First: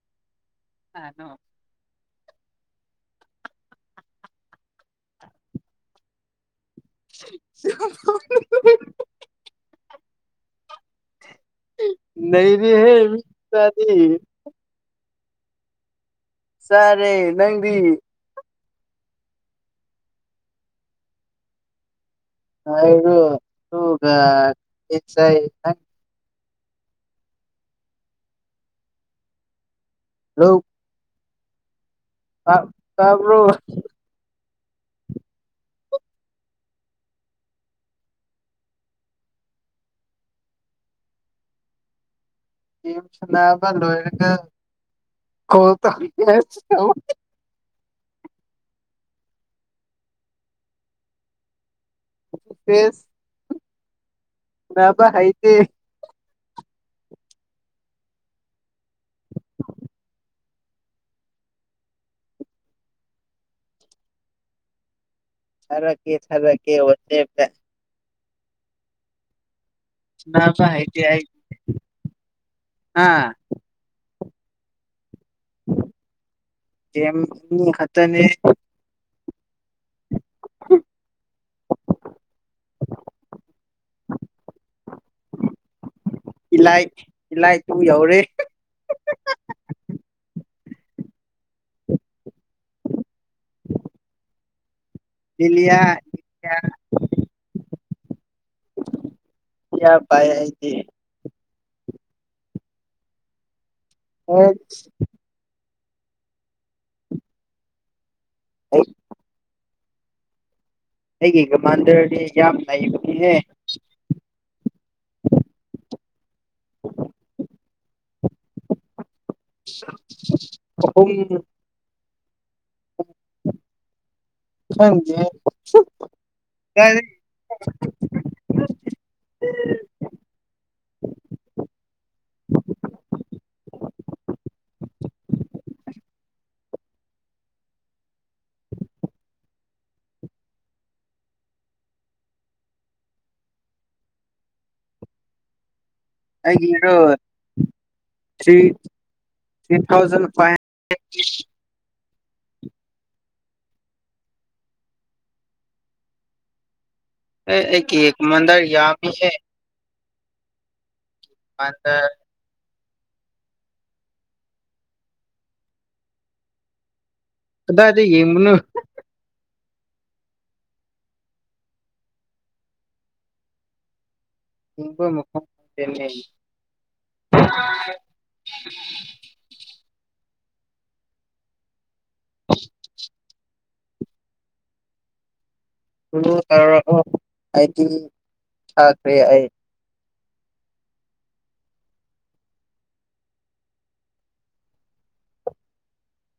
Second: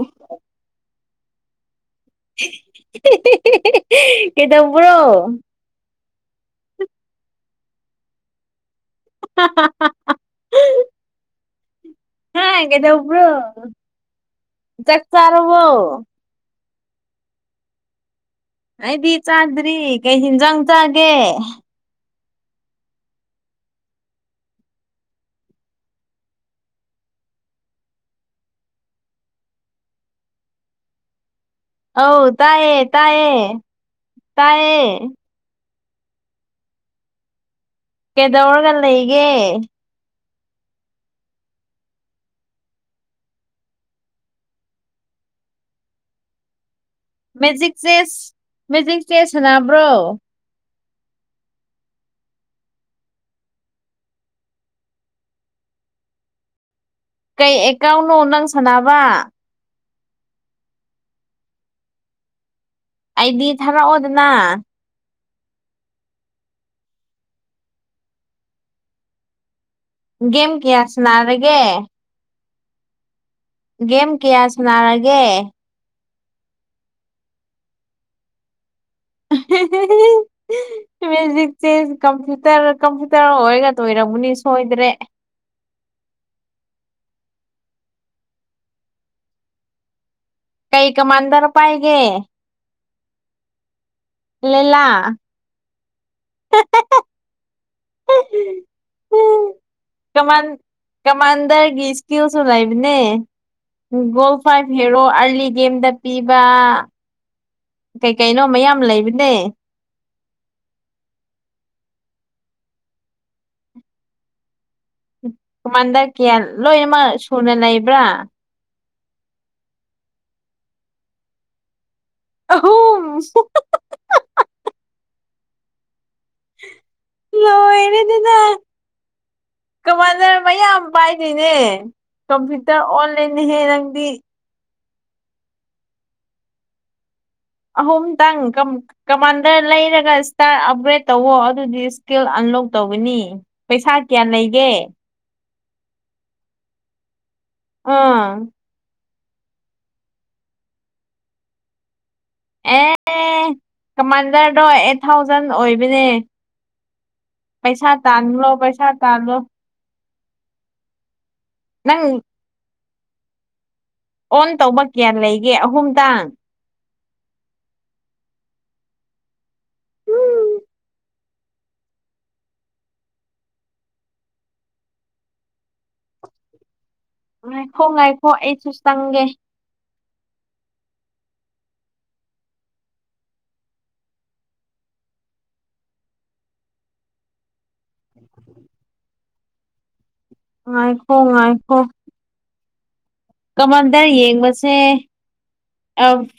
ꯎ ꯑꯅꯣ ꯀꯗ ꯄꯨ꯭ꯔꯣ [unintelligible] [unintelligible] ꯅꯩꯔꯦꯍꯦ ꯃꯤ ꯍꯦꯗꯕ꯭ꯔꯣ ꯃꯆꯥꯗꯤ ꯆ ꯆꯔꯑꯣꯣ ꯁꯔꯦ ꯅꯪꯗꯤ ꯑꯩꯗꯤ ꯆꯥꯗ꯭ꯔꯤ ꯀꯩꯁꯤꯅ ꯆꯪ ꯆꯒꯦ ꯣ ꯇꯒꯥꯏꯪ ꯍꯣ ꯑꯧ ꯇꯥꯏꯌꯦ ꯇꯥꯏꯌꯦ ꯇꯥꯕ꯭ꯔꯣ ꯇꯥꯏꯌꯦ ꯀꯩꯗꯧꯔꯒ ꯂꯩꯒꯦ ꯌꯦ ꯁꯅꯕ ꯂꯣꯔꯒ ꯀꯣ ꯇ ꯦꯛ ꯆ ꯃꯦꯖꯤꯛ ꯆꯦꯁ ꯁꯅꯕ꯭ꯔꯣ ꯐꯦꯁ ꯕ ꯍꯥꯏꯗꯤ ꯀꯩ ꯑꯦꯀꯥꯎꯅꯣ ꯅꯪ ꯁꯥꯟꯅꯕ ꯑꯩꯗꯤ ꯊꯥꯔꯛꯑꯣꯗꯅ ꯁꯔ ꯀꯦ ꯁꯔ ꯀꯦꯁꯦ ꯒꯦꯝ ꯀꯌꯥ ꯍꯥꯏ ꯍꯥꯏ ꯁꯥꯟꯅꯔꯒꯦ ꯑꯥ ꯒꯦꯝ ꯀꯌꯥ ꯁꯅꯔꯒꯦ ꯀ ꯈꯛꯇꯅꯦ [unintelligible] ꯃꯦꯖꯤ ꯆ ꯀꯝꯄꯌꯨꯇꯔ ꯀꯝꯄ꯭ꯌꯨꯇꯔ ꯑꯣꯏꯔꯒ ꯇꯣꯏꯔꯃꯅꯤ ꯁꯣꯏꯗ꯭ꯔꯦ ꯏꯂꯥꯏ ꯏꯂꯥꯏ ꯇꯨ ꯌꯧꯔꯦ ꯀꯩ ꯀꯃꯥꯟꯗꯔ ꯄꯥꯏꯒꯦ ꯂꯩꯦꯂꯥꯛ ꯂꯂꯤꯌꯥ ꯌꯥ ꯂꯤꯂꯤꯌꯥ ꯄꯥꯏ ꯀꯃꯥꯟ ꯑꯩꯗꯤ ꯀꯃꯥꯟꯗꯔ ꯣ ꯐꯔꯣ ꯄꯤꯕ ꯀꯩ ꯀꯩꯅꯣ ꯃꯌꯥꯝ ꯂꯩꯕꯅꯦ ꯑꯩꯒꯤꯒꯃꯥꯟꯗꯔꯗꯤ ꯌꯥꯝ ꯂꯩꯕꯅꯤꯍꯦ ꯀꯃꯟꯗꯔ ꯀꯌꯥ ꯂꯣꯏꯅꯃꯛ ꯁꯨꯅ ꯂꯩꯕ꯭ꯔꯥ ꯑꯨꯝ ꯍ ꯍꯪ ꯀ ꯀꯃꯥꯟꯅꯔ ꯃꯌꯥꯝ ꯄꯥꯏꯗꯣꯏꯅꯦ ꯀꯝꯄ꯭ꯌꯨꯇꯔ ꯑꯣꯟꯂꯥꯏꯟꯍꯦ ꯅꯪꯗꯤ ꯑꯍꯨꯝꯇꯪ ꯀꯃꯥꯟꯗꯔ ꯂꯩꯔꯒ ꯏꯁꯇꯥꯔ ꯑꯞꯒ꯭ꯔꯦꯗ ꯇꯧꯋꯣ ꯑꯗꯨꯗꯤ ꯏꯁꯀꯤꯜ ꯂꯣꯛ ꯇꯧꯧꯕꯅꯤ ꯄꯩꯁꯥ ꯀꯌꯥ ꯂꯩꯒꯦ ꯑꯩꯔꯣ ꯑꯥ ꯊ꯭ꯔꯤ ꯊꯥꯎꯖꯟ ꯐꯥꯏꯚ ꯍꯟꯗ꯭ꯔꯦꯠ ꯑꯦ ꯀꯃꯥꯟꯗꯔꯗꯣ ꯑꯩꯠ ꯊꯥꯎꯖꯟ ꯑꯣꯏꯕꯅꯦ ꯑꯦ ꯄꯩꯁꯥ ꯑꯩꯒꯤ ꯇꯥꯥꯟꯂꯣ ꯀꯃꯥꯟꯗꯔ ꯄꯩꯁꯥ ꯌꯥꯝꯃꯤꯍꯦ ꯇꯥꯥꯟꯂꯣ ꯑꯗ ꯅꯪ ꯑꯣꯟ ꯇꯧꯕ ꯀꯌꯥ ꯂꯩꯒꯦ ꯑꯍꯨꯝꯇꯥꯡ ꯑꯗꯥꯗꯤ ꯦꯦꯝꯅ ꯏꯤꯡꯕꯝꯟꯅ ꯉꯥꯏꯈꯣ ꯉꯥꯏꯈꯣ ꯑꯩꯁꯨ ꯆꯪꯒꯦ [unintelligible] ꯇꯔ ꯑꯩꯗꯤ ꯊꯈ꯭ꯔꯦ ꯑꯩ ꯉꯥꯏꯈꯣ ꯍꯥꯏꯥꯏꯈꯣ ꯀꯃꯜꯗ ꯌꯦꯡꯕꯁꯦ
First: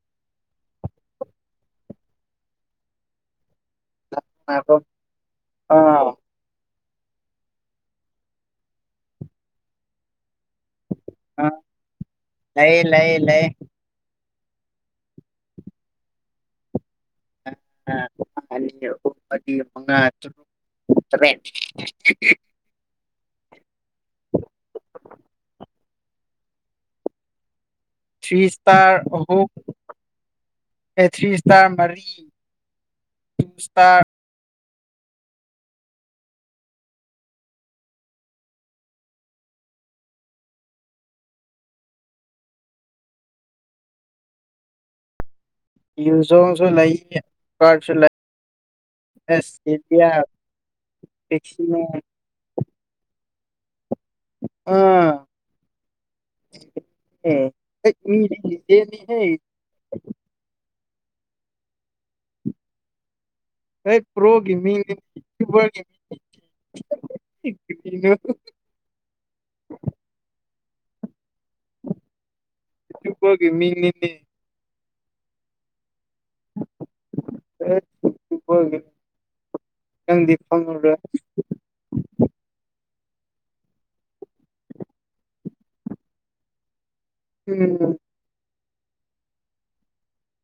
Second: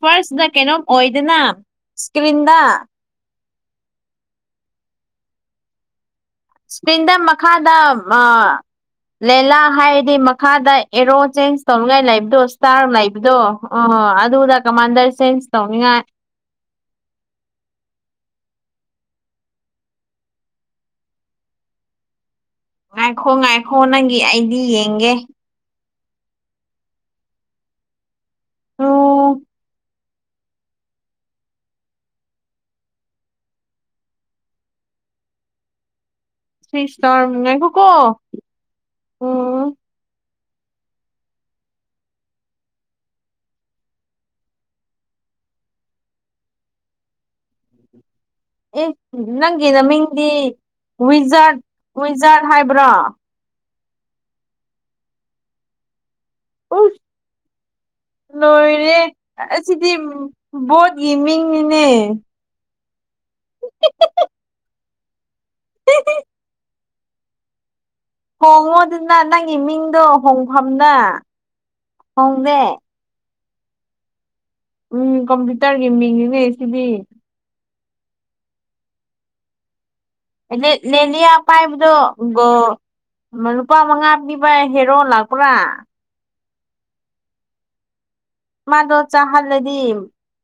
ꯐꯥꯔꯁꯇ ꯀꯩꯅꯣꯝ ꯑꯣꯏꯗꯅ ꯏꯁꯀ꯭ꯔꯤꯟꯗ ꯣ ꯑꯥ ꯏꯁꯄꯤꯟꯗ ꯃꯈꯥꯗ ꯂꯦꯂꯥ ꯍꯥꯏꯗꯤ ꯃꯈꯥꯗ ꯑꯦꯔꯣ ꯑꯥ ꯆꯦꯟꯖ ꯇꯧꯅꯤꯡꯉꯥꯏ ꯂꯩꯕꯗꯣ ꯂꯩꯌꯦ ꯏꯁꯇꯥꯔ ꯂꯩꯌꯦ ꯂꯩꯕꯗꯣ ꯂꯩꯌꯦ ꯑ ꯗ ꯀ ꯃꯥꯁꯦꯟꯁꯇ ꯑ ꯃꯉꯃꯦ ꯉꯥꯏꯈꯣ ꯉꯥꯏꯈꯣ ꯅꯪꯒꯤ ꯑꯩꯗꯤ ꯌꯦꯡꯒꯦ ꯊ꯭ꯔꯤ ꯏꯁꯇꯔ ꯍꯣ ꯎꯝ ꯄꯦꯊ꯭ꯔꯤ ꯏꯁꯇꯥꯔ ꯃꯔꯤ ꯇꯨ ꯏꯁꯇꯥꯔ ꯁꯁꯇꯔꯈꯣ ꯀꯣ ꯎꯝ ꯌꯖꯣꯁꯨ ꯂꯩꯥꯏꯌꯦ ꯀꯥꯁꯨ ꯂꯩ ꯑꯦ ꯑꯁ ꯅꯪꯒꯤ ꯏꯟꯗꯤꯌꯥ ꯃꯃꯤꯡꯗꯤ ꯤꯖꯥꯠ ꯄꯤꯛꯁꯤꯅꯦ ꯋꯤꯖꯥꯠ ꯍꯥꯏꯕ꯭ꯔꯣ ꯑꯥ ꯑꯦ ꯍꯦꯛ ꯃꯤꯗꯤ ꯅꯣꯏꯣꯏꯅꯦ ꯂꯤꯖꯦꯟꯅꯤꯍꯦ ꯑꯁꯤꯁꯤꯗꯤꯣ ꯃꯤꯡꯅꯦ ꯑꯩ ꯄ꯭ꯔꯣꯒꯦꯕ ꯍꯣꯡꯉꯣꯗꯨꯅ ꯅꯪꯒꯤ ꯃꯤꯡꯗꯣ ꯍꯣꯡꯐꯝꯅ ꯍꯅꯦꯦ ꯦ ꯃꯤꯅꯤꯅꯤ ꯎꯝ ꯀꯝꯄ꯭ꯌꯨꯇꯔꯒꯤ ꯃꯤꯡꯅꯤꯅꯦ ꯁꯤꯗꯤ ꯑꯦꯄꯒ ꯅꯦꯅꯤꯌꯥ ꯄꯥꯏꯕꯗ ꯂꯨꯄꯥ ꯃꯉꯥ ꯄꯤꯕ ꯍꯦꯔꯣ ꯂꯥꯛꯄ꯭ꯔꯥ ꯎꯝ ꯃꯥꯗꯣ ꯆꯥꯍꯜꯂꯗꯤ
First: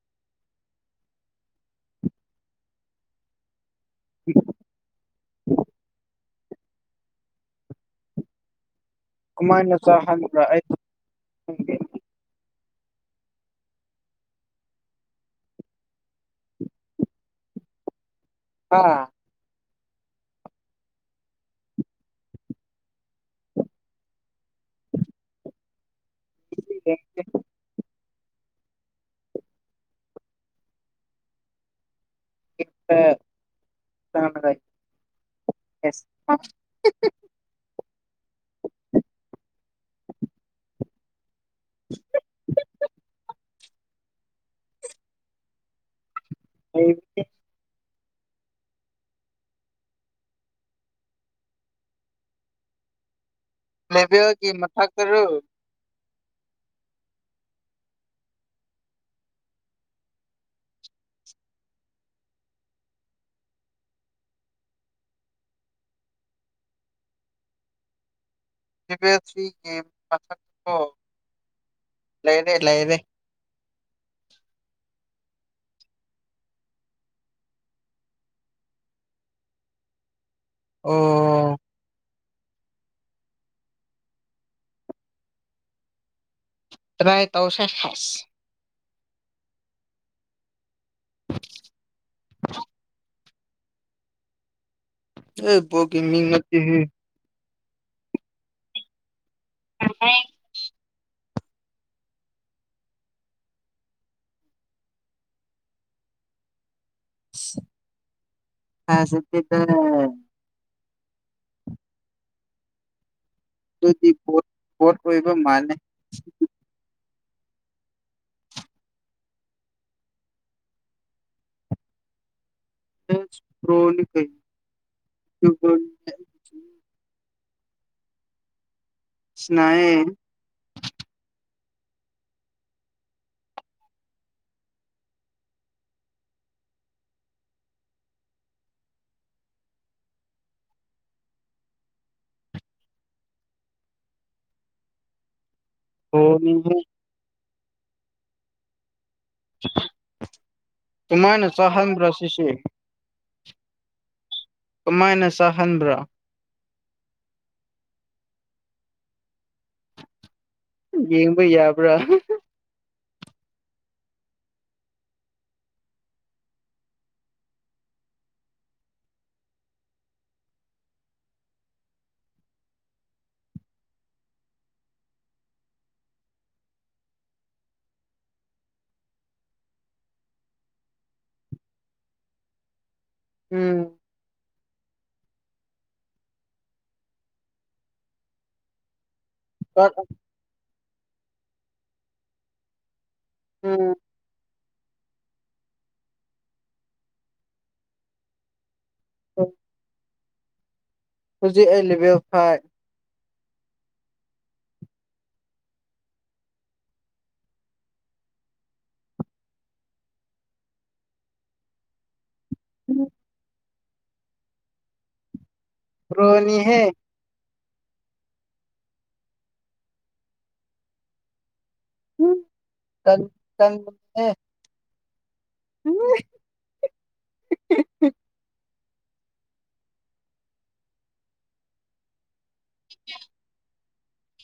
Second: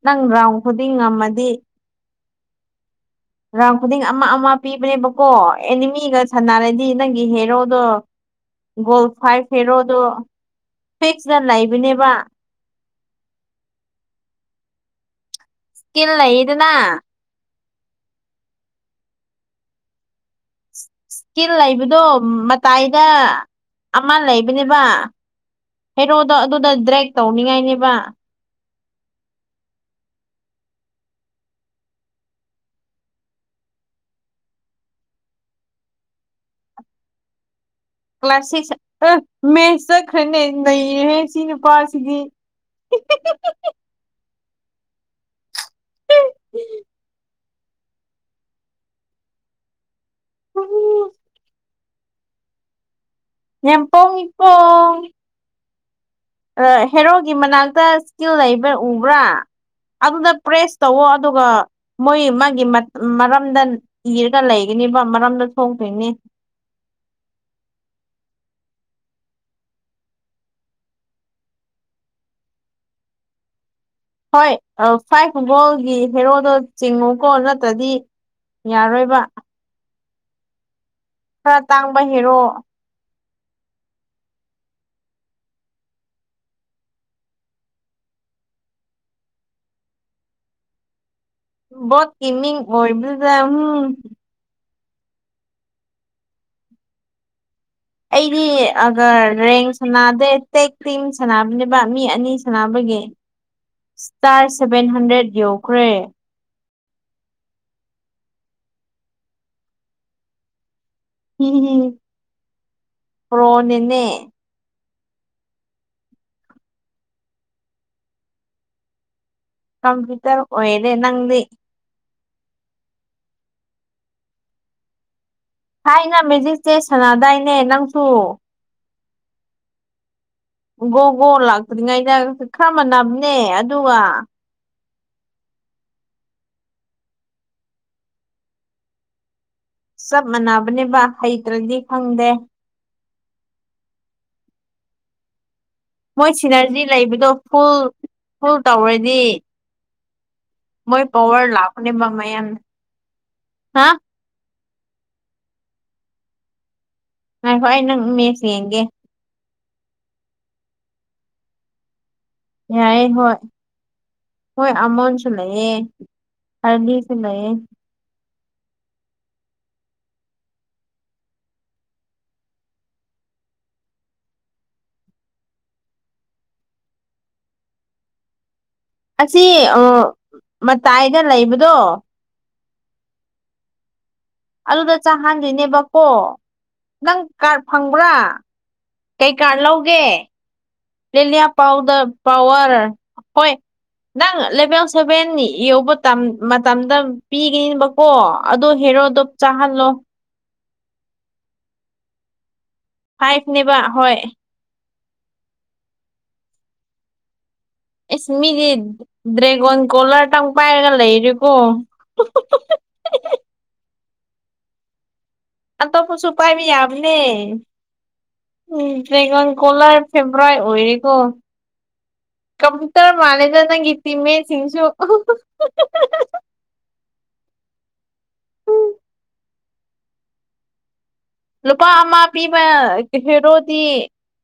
ꯅꯪ ꯔꯒ꯭ꯔꯥꯎꯟ ꯈꯨꯗꯤꯡ ꯉꯝꯃꯗꯤ ꯔꯥꯎꯟ ꯈꯨꯗꯤꯡ ꯑꯃ ꯑꯃ ꯄꯤꯕꯅꯦꯕꯀꯣ ꯑꯦꯅꯤꯃꯤꯒ ꯁꯅꯥꯔꯗꯤ ꯅꯪꯒꯤ ꯍꯦꯔꯣꯗꯣ ꯒꯣꯜ ꯐꯥꯏ ꯀꯃꯥꯏꯅ ꯍꯦꯔꯣꯗꯣ ꯆꯥꯍꯟꯕ꯭ꯔꯥ ꯑꯩ ꯐꯤꯦꯛꯁꯇ ꯈꯪꯗꯦ ꯂꯩꯕꯅꯦꯕ ꯏꯁꯀꯤꯜ ꯂꯩ ꯏꯗꯅ ꯑꯥ ꯏꯁꯀꯤꯜ ꯂꯩꯕꯗꯣ ꯃꯇꯥꯏꯗ ꯑꯃ ꯂꯩꯕꯅꯦꯕ ꯍꯦꯔꯣꯗꯣ ꯑꯗꯨꯗ ꯗ꯭ꯔꯦꯛ ꯇꯧꯅꯤꯡꯉꯥꯏꯅꯦꯕ ꯏꯠꯇ ꯁꯅ ꯌꯦꯁ ꯀ꯭ꯂ꯭ꯂꯥꯁꯁ ꯑ ꯃ ꯆ ꯈꯅꯦ ꯅꯩꯅ ꯏ ꯅꯨꯄꯥꯁꯤꯒꯤ ꯎꯝ ꯌꯦ ꯂꯦꯚꯦꯜꯒꯤ ꯄꯥꯎꯉꯄꯣ ꯃꯊꯛꯇꯔꯣ ꯍꯦꯔꯣꯒꯤ ꯃꯅꯥꯛꯇ ꯏꯁꯀꯤꯜ ꯂꯩꯕ ꯎꯕ꯭ꯔꯥ ꯑꯗꯨꯗ ꯄ꯭ꯔꯦꯁ ꯇꯧꯋꯣ ꯑꯗꯨꯒ ꯃꯣꯏ ꯃꯥꯒꯤ ꯃꯔꯝꯗ ꯏꯔꯒ ꯂꯩꯒꯅꯤ ꯅꯤꯕ ꯃꯔꯝꯗ ꯊꯣꯛꯣꯡꯗꯣꯏꯅꯦ [unintelligible] ꯊꯒꯤ ꯃꯊ ꯂꯩꯔꯦ ꯂꯩꯔꯦ ꯍꯣꯏ ꯐꯥꯏꯚ ꯒꯣꯜꯒꯤ ꯍꯦꯔꯣꯗꯣ ꯆꯤꯡꯉꯨꯀꯣ ꯅꯠꯇ꯭ꯔꯗꯤ ꯌꯥꯔꯣꯏꯕ ꯑꯣ ꯈꯔ ꯇꯥꯡꯕ ꯍꯦꯔꯣ ꯔꯥꯏ ꯇꯧꯁꯥ ꯍꯥꯁ ꯣ ꯀꯤꯃꯤꯡ ꯑꯣꯏꯕꯨꯖ ꯎꯝ ꯑꯦ ꯄꯣꯛꯒꯤ ꯃꯤ ꯉꯠꯇ ꯍ ꯑꯩꯗꯤ ꯑꯒ ꯔꯔꯦꯡ ꯁꯅꯥꯗ ꯇꯦꯛ ꯇꯤꯝ ꯁꯥꯟꯅꯕꯅꯦꯕ ꯃꯤ ꯑꯅꯤ ꯁꯥꯟꯅꯕꯒꯤ ꯁ꯭ꯇꯥꯔ ꯁꯚꯦꯟ ꯍꯟꯗ꯭ꯔꯦꯠ ꯌꯧꯈ꯭ꯔꯦ ꯍ ꯁꯗꯤꯗ ꯝ ꯔꯣꯅꯤꯅꯦ ꯀꯣꯠ ꯑꯣꯏꯕ ꯃꯥꯜꯦ ꯀꯝꯄ꯭ꯌꯨꯇꯔ ꯑꯣꯏꯔꯦ ꯅꯪꯗꯤ ꯇꯆ ꯄ꯭ꯔꯣꯂꯤ ꯀꯩ ꯍꯥꯏꯅ ꯃꯦꯖꯤꯛꯁꯦ ꯁꯅꯥꯗꯥꯏꯅꯦ ꯅꯪꯁꯨ ꯁꯅꯥꯑꯦ ꯒꯣ ꯒꯣ ꯂꯥꯛꯇ꯭ꯔꯤꯉꯩꯗ ꯈꯔ ꯃꯥꯟꯅꯕꯅꯦ ꯑꯗꯨꯒ ꯆꯞ ꯃꯥꯟꯅꯕꯅꯦꯕ ꯍꯩꯇ꯭ꯔꯗꯤ ꯈꯪꯗꯦ ꯃꯣꯏ ꯕꯣꯜꯅꯤꯍꯦ ꯁꯤꯅꯔꯖꯤ ꯂꯩꯕꯗꯣ ꯐꯨꯜ ꯐꯨꯜ ꯇꯧꯔꯗꯤ ꯃꯣꯏ ꯀꯃꯥꯏꯅ ꯄꯕꯔ ꯂꯥꯈꯅꯦꯕ ꯆꯥꯍꯟꯕ꯭ꯔꯥ ꯁꯤꯁꯦ ꯃꯥꯏꯅ ꯍꯥ ꯀꯃꯥꯏꯅ ꯆꯥꯍꯟꯕ꯭ꯔꯥ ꯉ ꯍꯣꯏ ꯑꯩ ꯅꯪ ꯃꯁ ꯌꯦꯡꯒꯦ ꯌꯦꯡꯕ ꯌꯥꯕ꯭ꯔꯥ ꯌꯥꯌꯦ ꯍꯣꯏ ꯍꯣꯏ ꯑꯃꯣꯟꯁꯨ ꯂꯩꯑ ꯍꯔꯂꯤꯁꯨ ꯂꯩꯑ ꯑꯁꯤ ꯃꯇꯥꯏꯗ ꯂꯩꯕꯗꯣ ꯎꯝ ꯑꯗꯨꯗ ꯆꯥꯍꯟꯗ꯭ꯔꯤꯅꯦꯕꯀꯣ ꯅꯪ ꯀꯥꯔꯠ ꯐꯪꯕ꯭ꯔꯥ ꯀꯩꯀꯥꯔ ꯂꯧꯒꯦ ꯂꯂꯤꯌꯥ ꯄꯥꯎꯗꯔ ꯄꯋꯥꯔ ꯍꯣꯏ ꯎꯝ ꯅꯪ ꯂꯕ ꯁꯚꯦꯟ ꯌꯧꯕ ꯃꯇꯝꯗ ꯄꯤꯒꯅꯤꯕꯀꯣ ꯑꯗ ꯍꯦꯔꯣꯗꯞ ꯆꯥꯍꯜꯂꯣ ꯍꯧꯖꯤ ꯑꯕ ꯐꯥꯏ ꯐꯥꯏꯚꯅꯦꯕ ꯍ ꯑꯦꯁ ꯃꯤꯗꯤ ꯗ꯭ꯔꯦꯒꯣꯟ ꯀꯣꯂꯥꯔꯇꯪ ꯄꯥꯏꯔꯒ ꯂꯩꯔꯦꯀꯣ ꯑꯇ ꯄꯨꯁꯨ ꯎ ꯄꯥꯏꯃꯦ ꯄ꯭ꯔꯣꯅꯤꯍꯦ ꯎꯝ ꯗ꯭ꯔꯦꯒꯟ ꯀꯣꯂꯔ ꯐꯦꯕ꯭ꯔꯋꯥꯥꯏ ꯑꯣꯏꯔꯦꯀꯣ ꯀꯝꯇꯔ ꯀꯟ ꯃꯥꯅꯦꯗ ꯅꯪꯒꯤꯤꯇ ꯃ ꯆꯤꯡꯁꯨ ꯎꯝ ꯂꯨꯄꯥ ꯑꯃ ꯄꯤꯕ ꯀ ꯍꯦꯔꯣꯗꯤ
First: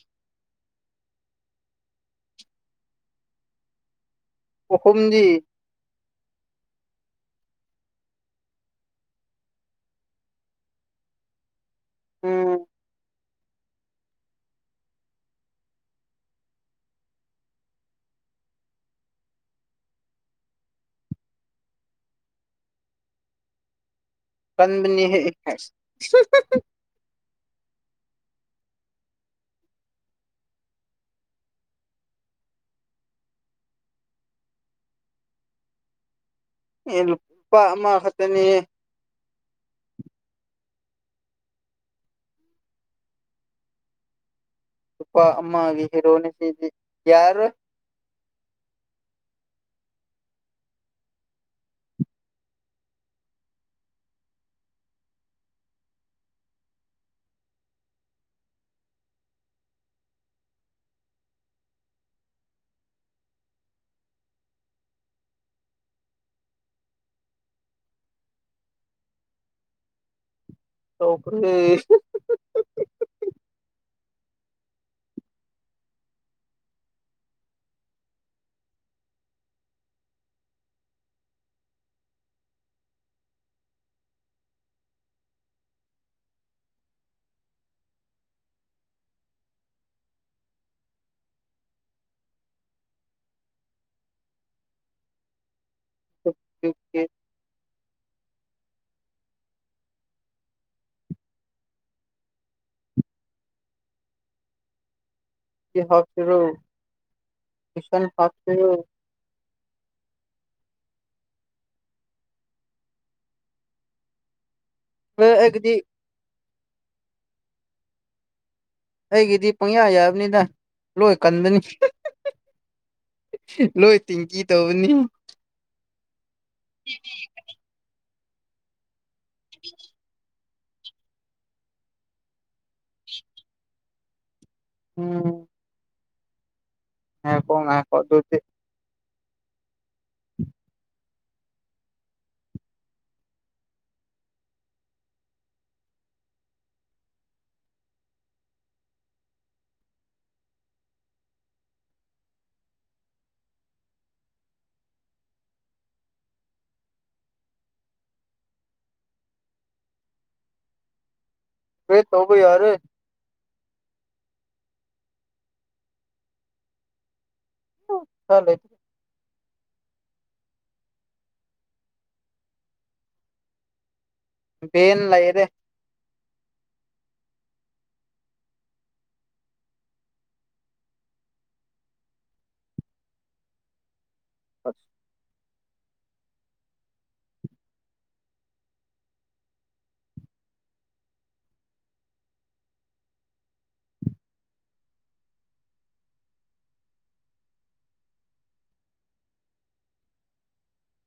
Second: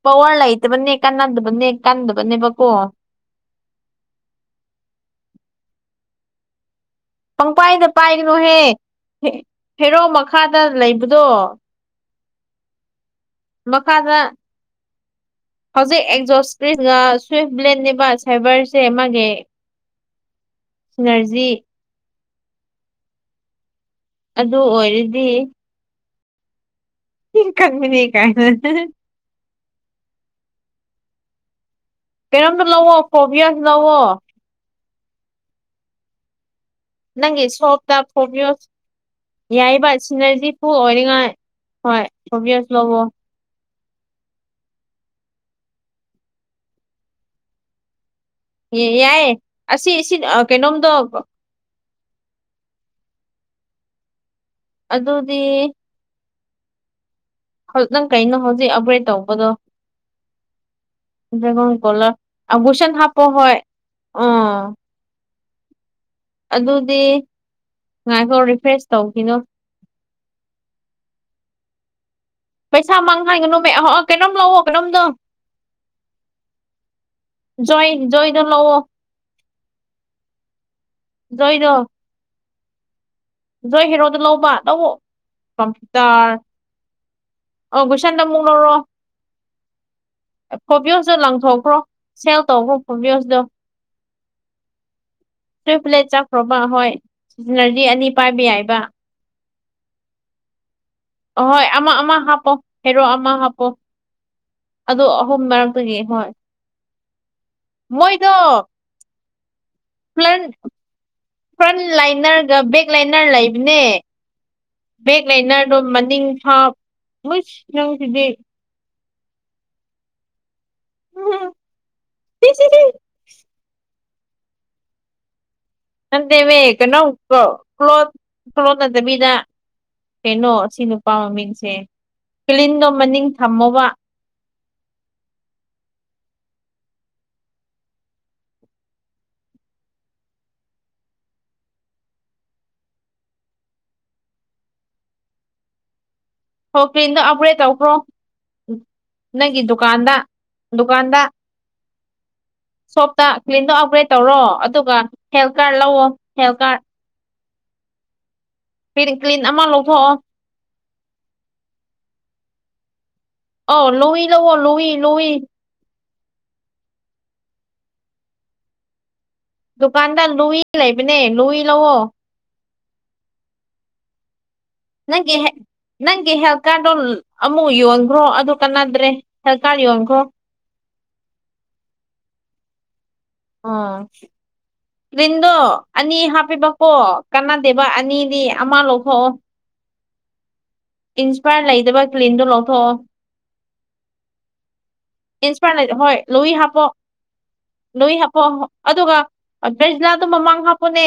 ꯄꯋꯥꯔ ꯂꯩꯇꯕꯅꯦ ꯀꯥꯟꯅꯗꯕꯅꯦ ꯀꯟꯗꯕꯅꯦꯕꯀꯣ ꯀꯍꯨꯝꯖꯤ ꯄꯪꯄꯥꯏꯗ ꯄꯥꯏꯔꯤꯅꯨꯍꯦ ꯍꯦꯔꯧ ꯃꯈꯥꯗ ꯂꯩꯕꯗꯣ ꯎꯝ ꯃꯈꯥꯗ ꯍꯧꯖꯤꯛ ꯑꯦꯛꯖꯣꯁ ꯏꯁꯀ꯭ꯔꯤꯟꯒ ꯁ꯭ꯋꯤꯐ ꯕ꯭ꯂꯦꯟꯅꯤꯕ ꯁꯥꯏꯕꯔꯁꯦ ꯃꯥꯒꯤ ꯁꯨꯅꯔꯖꯤ ꯑꯗꯨ ꯀꯟꯅꯤ ꯑꯣꯏꯔꯗꯤ ꯏ ꯀꯃꯤꯅꯦ ꯀꯥꯏ ꯄꯦꯔꯝ ꯂꯋꯣ ꯐꯣꯚꯌꯥꯁ ꯂꯋꯣ ꯑꯦ ꯅꯪꯒꯤ ꯂꯨꯄꯥ ꯑꯃ ꯁꯣꯞꯇ ꯐꯣꯕꯤꯌꯣ ꯈꯛꯇꯅꯤꯍꯦ ꯌꯥꯏꯕ ꯁꯤꯅꯔꯖꯤ ꯍ ꯑꯣꯏꯅꯤꯡꯉꯥꯏ ꯍꯣꯏ ꯁꯣꯕꯤꯁꯨ ꯂꯧꯕꯣ ꯄꯄꯥ ꯑꯝꯃꯥꯒꯤ ꯍꯔꯣꯅꯤꯁꯤꯗꯤ ꯌꯥꯔ ꯌꯥꯏꯌꯦ ꯑꯁꯤ ꯁꯤ ꯀꯩꯅꯣꯝꯗꯣ ꯑꯗꯨꯗꯤ ꯅꯪ ꯀꯩꯅꯣ ꯍꯧꯖꯤꯛ ꯑꯞꯒ꯭ꯔꯦꯗ ꯇꯧꯕꯗꯣ ꯒ ꯀꯣꯂ ꯑ ꯨꯁꯦꯟ ꯍꯄ ꯍ ꯑ ꯑꯗꯨꯗꯤ ꯉꯥꯏꯈꯧ ꯔꯤꯐ꯭ꯔꯦꯁ ꯇꯧꯈꯤꯅꯣ ꯇꯈ ꯄꯩꯁꯥ ꯃꯥꯡ ꯍꯥꯏꯒꯅꯨꯃꯦ ꯑ ꯀꯩꯅꯣꯝ ꯂꯥꯛꯑꯣ ꯀꯩꯅꯣꯝꯗꯣ ꯣꯏ ꯣꯏꯗ ꯂꯑꯣꯣ ꯣꯏꯗ ꯖꯣꯏ ꯍꯦꯔꯣꯗ ꯂꯧꯕ ꯂꯑꯣ ꯀꯝꯄꯌꯨꯇꯔ ꯑꯣꯕꯨꯣꯏꯁꯟꯗ ꯃꯨꯅꯔꯣ ꯐꯣꯚꯌꯣꯁꯇꯣ ꯂꯪꯊꯣꯛꯈ꯭ꯔꯣ ꯁꯦꯜ ꯇꯧꯕꯈ꯭ꯔꯣ ꯐꯣꯚꯌꯣꯁꯇꯣ ꯇꯨꯔꯤ ꯄ꯭ꯂꯦꯠ ꯆꯠꯈ꯭ꯔꯣꯕ ꯍꯣꯏ ꯁꯤꯖꯤꯅꯖꯤ ꯑꯅꯤ ꯄꯥꯏꯕ ꯌꯥꯏꯕ ꯑꯍꯣꯏ ꯑꯃ ꯑꯃ ꯍꯥꯞꯄꯣ ꯍꯦꯔꯣ ꯑꯃ ꯍꯥꯞꯄꯣ ꯑꯣ ꯑꯍꯨꯝ ꯃꯔꯝꯛꯇꯒꯤ ꯍꯣꯏ ꯃꯤꯁꯟ ꯃꯣꯏꯗꯣ ꯐꯊ꯭ꯔ ꯐ꯭ꯔꯟ ꯐ꯭ꯔꯟ ꯂꯥꯏꯅꯔꯒ ꯕꯦꯛ ꯂꯥꯏꯅꯔ ꯂꯩꯕꯅꯦ ꯕꯦꯦꯛ ꯑꯦ ꯂꯩꯅ ꯑꯩꯒꯤꯗꯤ ꯑꯗꯨꯝ ꯃꯅꯤꯡ ꯊꯥ ꯃꯣꯏ ꯅꯪꯁꯤꯗꯤ ꯑꯩꯒꯤꯗꯤ ꯄꯨꯡꯌꯥ ꯌꯥꯕꯅꯤꯗ ꯂꯣꯏ ꯀꯟꯕꯅꯤ ꯂꯣꯏ ꯇꯤꯡ ꯀ ꯇꯧꯕꯅꯤ ꯅ ꯃ ꯀꯅ ꯀ ꯀ꯭ꯂ꯭ꯂꯣ ꯀꯣꯊ ꯅ ꯃꯤꯗꯥ ꯑꯗꯨ ꯀꯩꯅꯣ ꯑꯁꯤ ꯅꯨꯄꯥ ꯃꯃꯤꯡꯁꯦ ꯀꯂꯤꯟꯗꯣ ꯃꯅꯤꯡ ꯊꯝꯃꯣꯕ ꯑꯣꯝ ꯍ ꯄꯨꯡ ꯑꯩ ꯀꯗꯗꯤ ꯍꯀꯦꯅ ꯑꯔꯦ ꯇꯧꯈ꯭ꯔꯣ ꯅꯪꯒꯤ ꯗꯨꯀꯥꯟꯗ ꯗꯨꯀꯥꯟꯗ [unintelligible] ꯁꯣꯞꯇ ꯀ꯭ꯂꯤꯟꯗꯣ ꯑꯞꯒ꯭ꯔꯦꯗ ꯇꯧꯔꯣ ꯑꯗꯨꯒ ꯍꯦꯜꯊ ꯀꯥꯔꯗ ꯂꯧꯑꯣꯣ ꯍꯦꯜꯊ ꯀꯥꯔꯠ ꯄꯟ ꯀ꯭ꯂꯤꯟ ꯑꯃ ꯂꯧꯊꯣꯛꯑꯣ ꯍꯦ ꯇꯧꯕ ꯌꯥꯔ ꯑꯣ ꯂꯨꯏ ꯂꯧꯕꯣ ꯂꯨꯏ ꯂꯨꯏ ꯆꯂꯦ ꯗꯨꯀꯥꯟꯗ ꯂꯨꯏ ꯂꯩꯕꯅꯦ ꯂꯨꯏ ꯂꯑꯣꯣ ꯟ ꯂꯩꯔꯦ ꯑꯩꯒꯤ ꯍꯦꯜꯊ ꯀꯥꯔꯗꯣ ꯑꯃꯨꯛ ꯌꯣꯟꯈ꯭ꯔꯣ ꯑꯗꯨ ꯀꯥꯟꯅꯗ꯭ꯔꯦ ꯍꯦꯜ ꯀꯥꯔꯠ ꯌꯣꯟꯈ꯭ꯔꯣ [unintelligible] ꯑꯥ ꯑ ꯇꯤꯟꯗꯣ ꯑꯅꯤ ꯍꯥꯞꯄꯤꯕꯀꯣ ꯀꯥꯟꯅꯗꯦꯕ ꯑꯅꯤꯗꯤ ꯑꯃ ꯂꯧꯊꯣꯛꯑꯣ ꯏꯟꯁꯄꯌꯔ ꯂꯩꯗꯕ ꯀ꯭ꯂꯤꯟꯗꯨꯣ ꯂꯧꯊꯣꯛꯑꯣ ꯏꯟꯁꯄꯔ ꯂꯩꯗ ꯍꯣꯏ ꯂꯣꯏ ꯍꯥꯞꯄꯣ ꯅꯣꯏ ꯍꯥꯄꯣꯣ ꯑꯗꯨꯒ ꯕ꯭ꯔꯖꯤꯂꯥꯗꯣ ꯃꯃꯥꯡ ꯍꯥꯞꯄꯣꯅꯦ